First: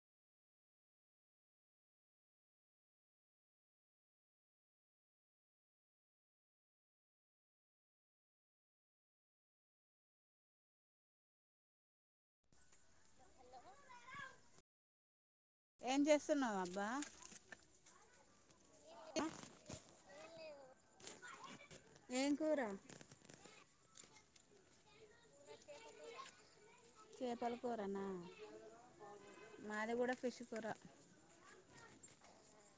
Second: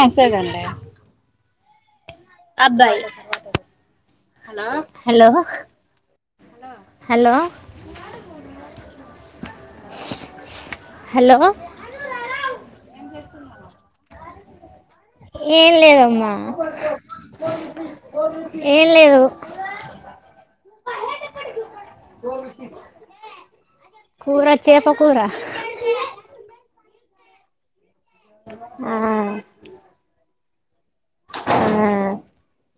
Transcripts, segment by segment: వస్తదండి అబ్బాయి hello hello hello ఏం జేస్తున్నారు? ఏం లేదమ్మా. చేస్తున్నావు అబ్బా ఏం లేదు. ఏం కూరా? కూర చేప కూర చేపల కూరన ఆ మాది కూడా ఫిష్ కూర ఆ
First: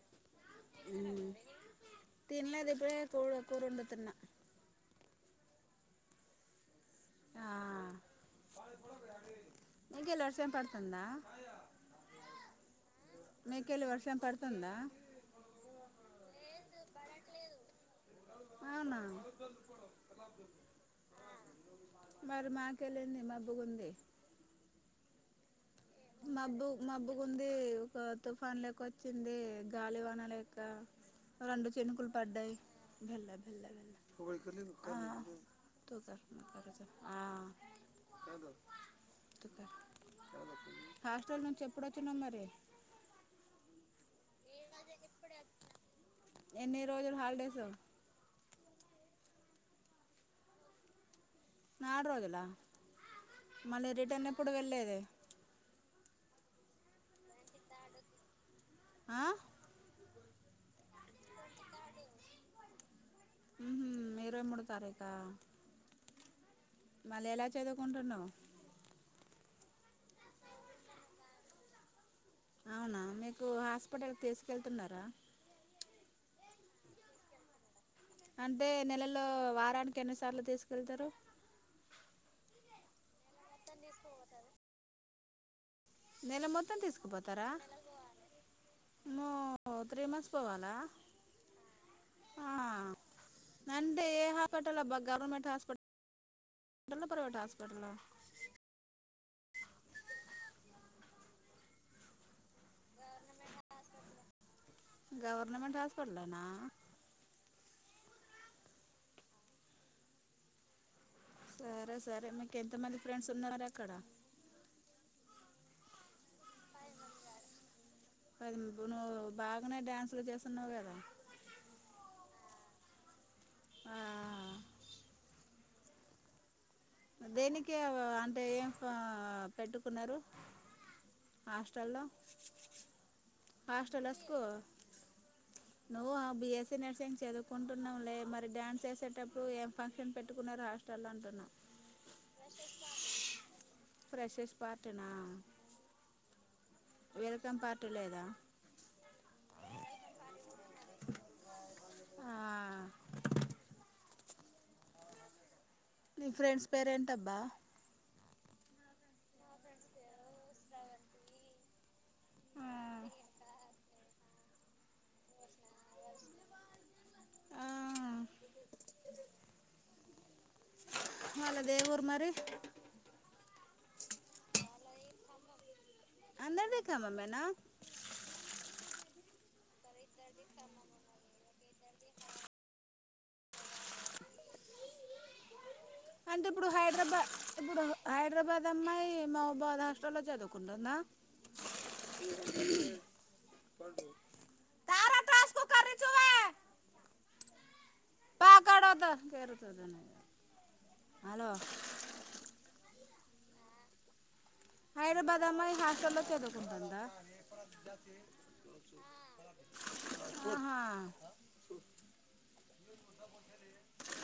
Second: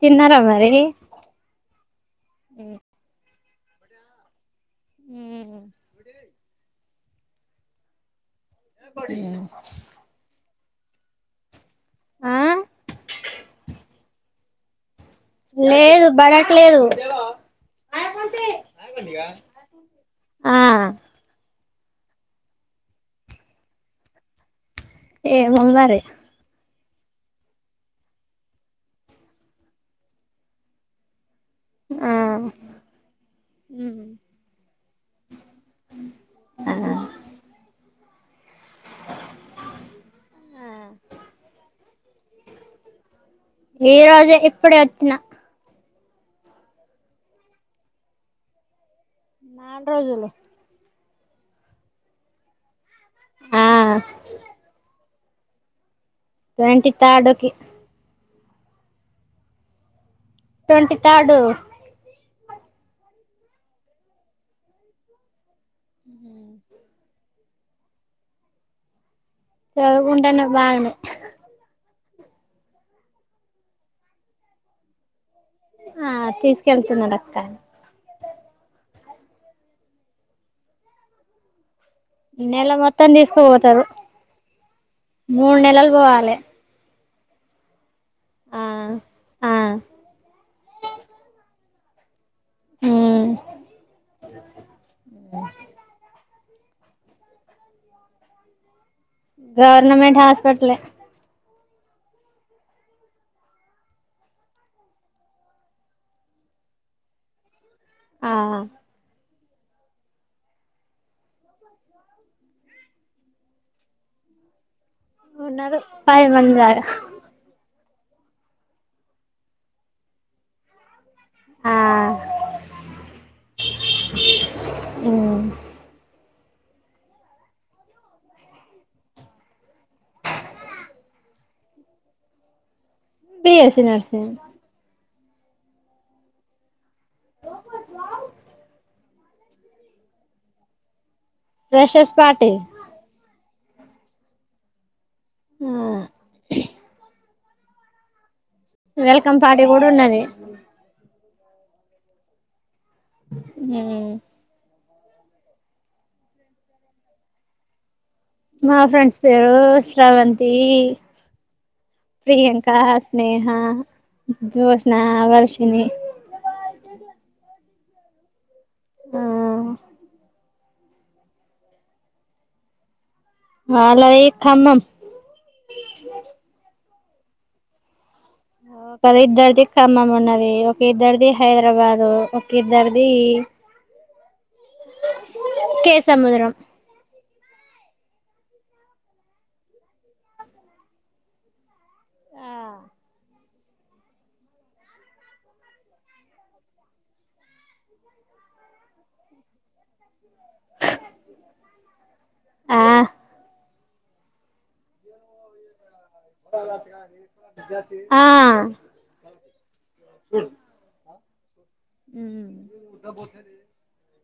తిన్నారా మరి ఉమ్ తినలేద్ ఇప్పుడే కూరుండుతున్నా ఆ ఉమ్ తుందా మీకేళ్ళి వర్షం పడుతుందా లేదు బడట్లేదు అవునా ఆ మరి మాకెళ్ళెంది మబ్బుగుంది ఏమో మరి మబ్బు మబ్బుగుంది ఒక తుఫాన్ లెక్క వచ్చింది గాలివాన లెక్క రెండు ఆ చినుకులు పడ్డయి మెల్ల మెల్ల మెల్లగ ఆ ఆ ఆ ఆహా హాస్టల్ నుంచి ఎప్పుడొచ్చినవ్ మరి ఈ రోజే ఇప్పుడే వచ్చిన ఎన్ని రోజులు హాలిడేసు నాలు రోజులు నాడు రోజులా ఆ మళ్ళీ రిటర్న్ ఎప్పుడు వెళ్లేది ట్వంటీ థార్డ్కి ఆ ట్వంటీ థార్డు ఉమ్ హూ ఇరవై మూడో తారీఖా మళ్ళీ ఎలా చదువుకుంటున్నావ్ చదువుకుంటాను బాగానే అవునా మీకు హాస్పిటల్కి తీసుకెళ్తున్నారా ఆ తీసుకెళ్తున్నారు అక్క అంటే నెలల్లో వారానికి ఎన్నిసార్లు తీసుకెళ్తారు నెల మొత్తం తీసుకోపోతారు మూడు నెలలు పోవాలే నెల మొత్తం తీసుకుపోతారా ఆ మ ఆ త్రీ మంత్స్ పోవాలా ఆ ఉమ్ అంటే ఏ హాస్పిటల్బ్బా గవర్నమెంట్ హాస్పిటల్ దన్న ప్రైవేట్ హాస్పిటల్ గవర్నమెంట్ హాస్పిటలె గవర్నమెంట్ హాస్పిటలేనా ఆ సరే సరే మీకు ఎంత మంది ఫ్రెండ్స్ ఉన్నారు అక్కడ ఉన్నరు పది మంది దాక కదిప్పుడు నువ్వు బాగానే డ్యాన్సు లు చేస్తున్నావు కదా ఆ ఆ, ఉ దేనికి అంటే ఏం పెట్టుకున్నారు హాస్టల్లో బిఎస్సి నర్సింగ్ నువ్వ బిఎస్సి నర్సింగ్ చదువుకుంటున్నావులే మరి డ్యాన్స్ ఏసేటప్పు ఇప్పుడు ఏం ఫంక్షన్ పెట్టుకున్నారు హాస్టల్లో అంటున్నా ఫ్రెషర్స్ పార్టీ ఫ్రెషర్స్ పార్టీనా ఆ వెల్కం పార్టీ లేదా వెల్కమ్ పార్టీ కూడా ఉన్నది ఆ, ఉ నీ ఫ్రెండ్స్ పేరేంటబ్బా మా ఫ్రెండ్స్ పేరు శ్రవంతి ఆ, ప్రియాంక, స్నేహ, జోష్నా, వర్షిణి ఆ, ఆ వాళ్లది ఏ ఊరు మరి వాళ్లది ఖమ్మం ఖమ్మమేనా ఆ ఒకరి ఇద్దరిది ఖమ్మం ఉన్నది ఒక ఇద్దరిది హైదరాబాదు ఒక ఇద్దరిది కే అంటే సముద్రం ఇప్పుడు హైదరాబాద్ ఇప్పుడు హైదరాబాద్ అమ్మాయి మహబుబా హాస్టల్లో చదువుకుంటుందా ఆ [unintelligible] హలో ఆ హైదరాబాద్ అమ్మాయి హాస్టల్ లో చదువుకుంటుందా ఆ ఆహా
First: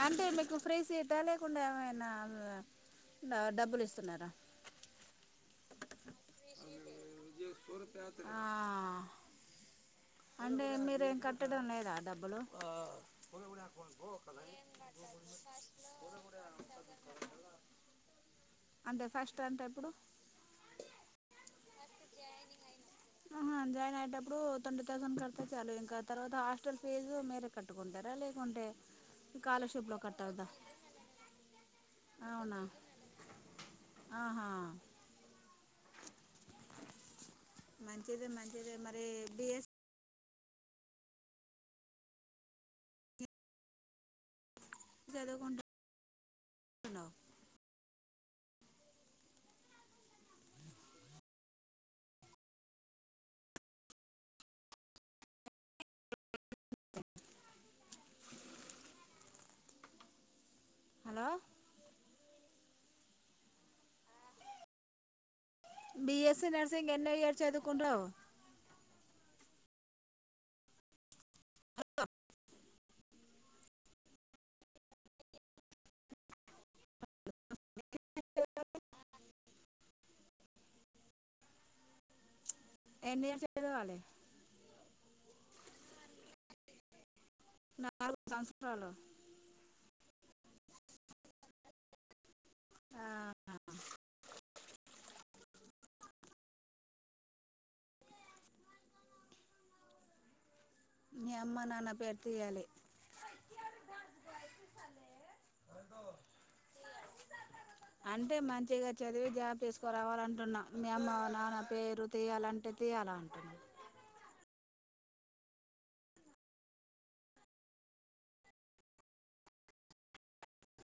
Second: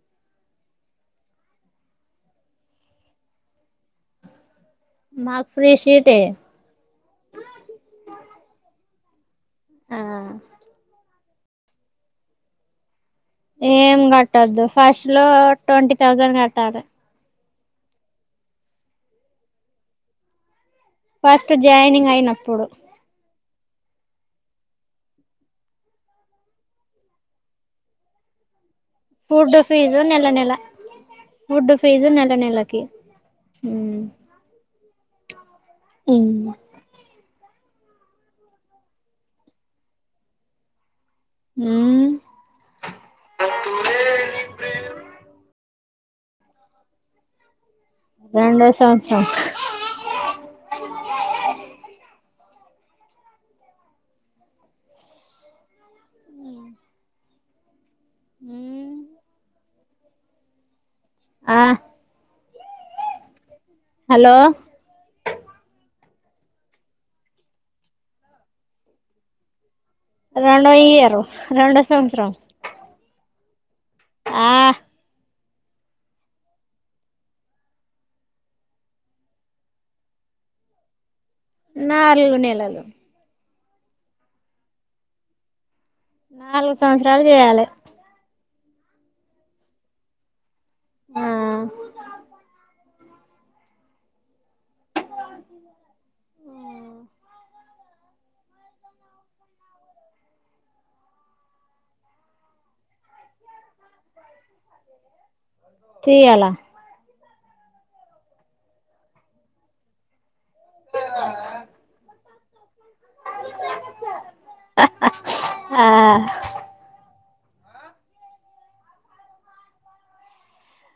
అంటే మీకు ఫ్రీ సీటా లేకుండా ఏమైనా ఆ డబ్బులు ఇస్ న్నార మాకు ఫ్రీ సీటే ఆ, అంటే మీరేం కట్టడం లేదా డబ్బులు ఏం కట్టొద్దు ఫస్ట్ లో ట్వంటీ థౌజండ్ కట్టాలి అంటే ఫస్ట్ అంటే ఎప్పుడు ఫస్ట్ జాయినింగ్ అయినప్పుడు ఆహా జాయిన్ అయ్యేటప్పుడు ట్వంటీ థౌసండ్ కడితే చాలు ఇంకా తర్వాత హాస్టల్ ఫీజు మీరే కట్టుకుంటారా లేకుంటే ఫుడ్ స్కాలర్షిప్లో ఫీజు కట్ నెల అవుదా నెల ఫుడ్డు ఫీజు నెల అవునా నెలకి ఆహా ఉ మంచిది మంచిది మరి బిఎస్ ఉ చదువుకుంటూ నావు రెండో సంవత్సరం ఉ హలో ఆ హలో బిఎస్సి నర్సింగ్ ఎన్ని ఇయర్ చదువుకుంటునావు రెండో ఇయరు రెండో సంవత్సరం ఆ నా అల్లు నెల ఎన్ని ఇయర్స్ చదవాల నాలుగు సంవత్సరాలు చేయాలి చలో ఆ ఆ, మీీ అమ్మ నాన్న పేరు తీయాలి తీయాల అంటే మంచిగా చదివి జాబ్ తీసుకోరావాలంటున్నాం మీ అమ్మ నాన్న పేరు తీయాలంటే తీయాల అంటును ఆ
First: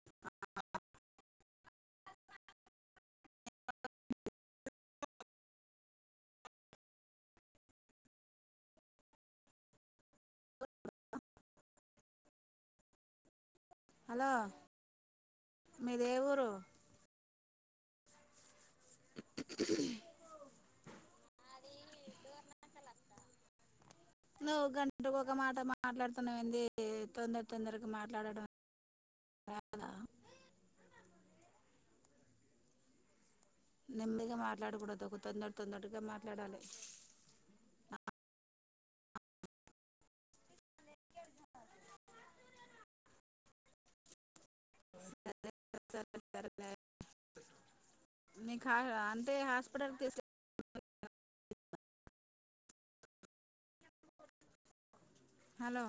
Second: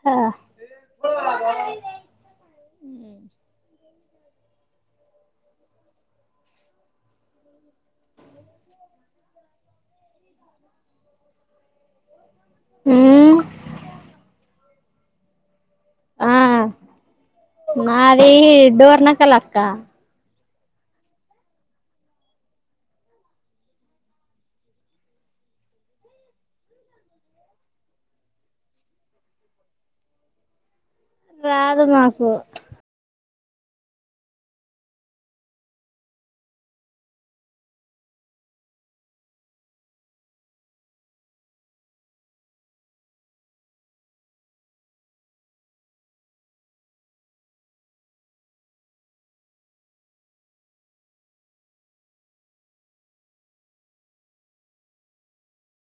ఆ హ హలో మీ దే ఊరు మాది డోర్నకల్ నువ్వు గంటకి ఒక మాట మాట్లాడుతున్నావు ఏంది తొందర తొందరకి మాట్లాడడం రాదా రాదు మాకు నిమ్దిగా మాట్లాడకూడదు ఒక తొందర తొందరగా మాట్లాడాలి స నీకు అంటే హాస్పిటల్ తీసే హలో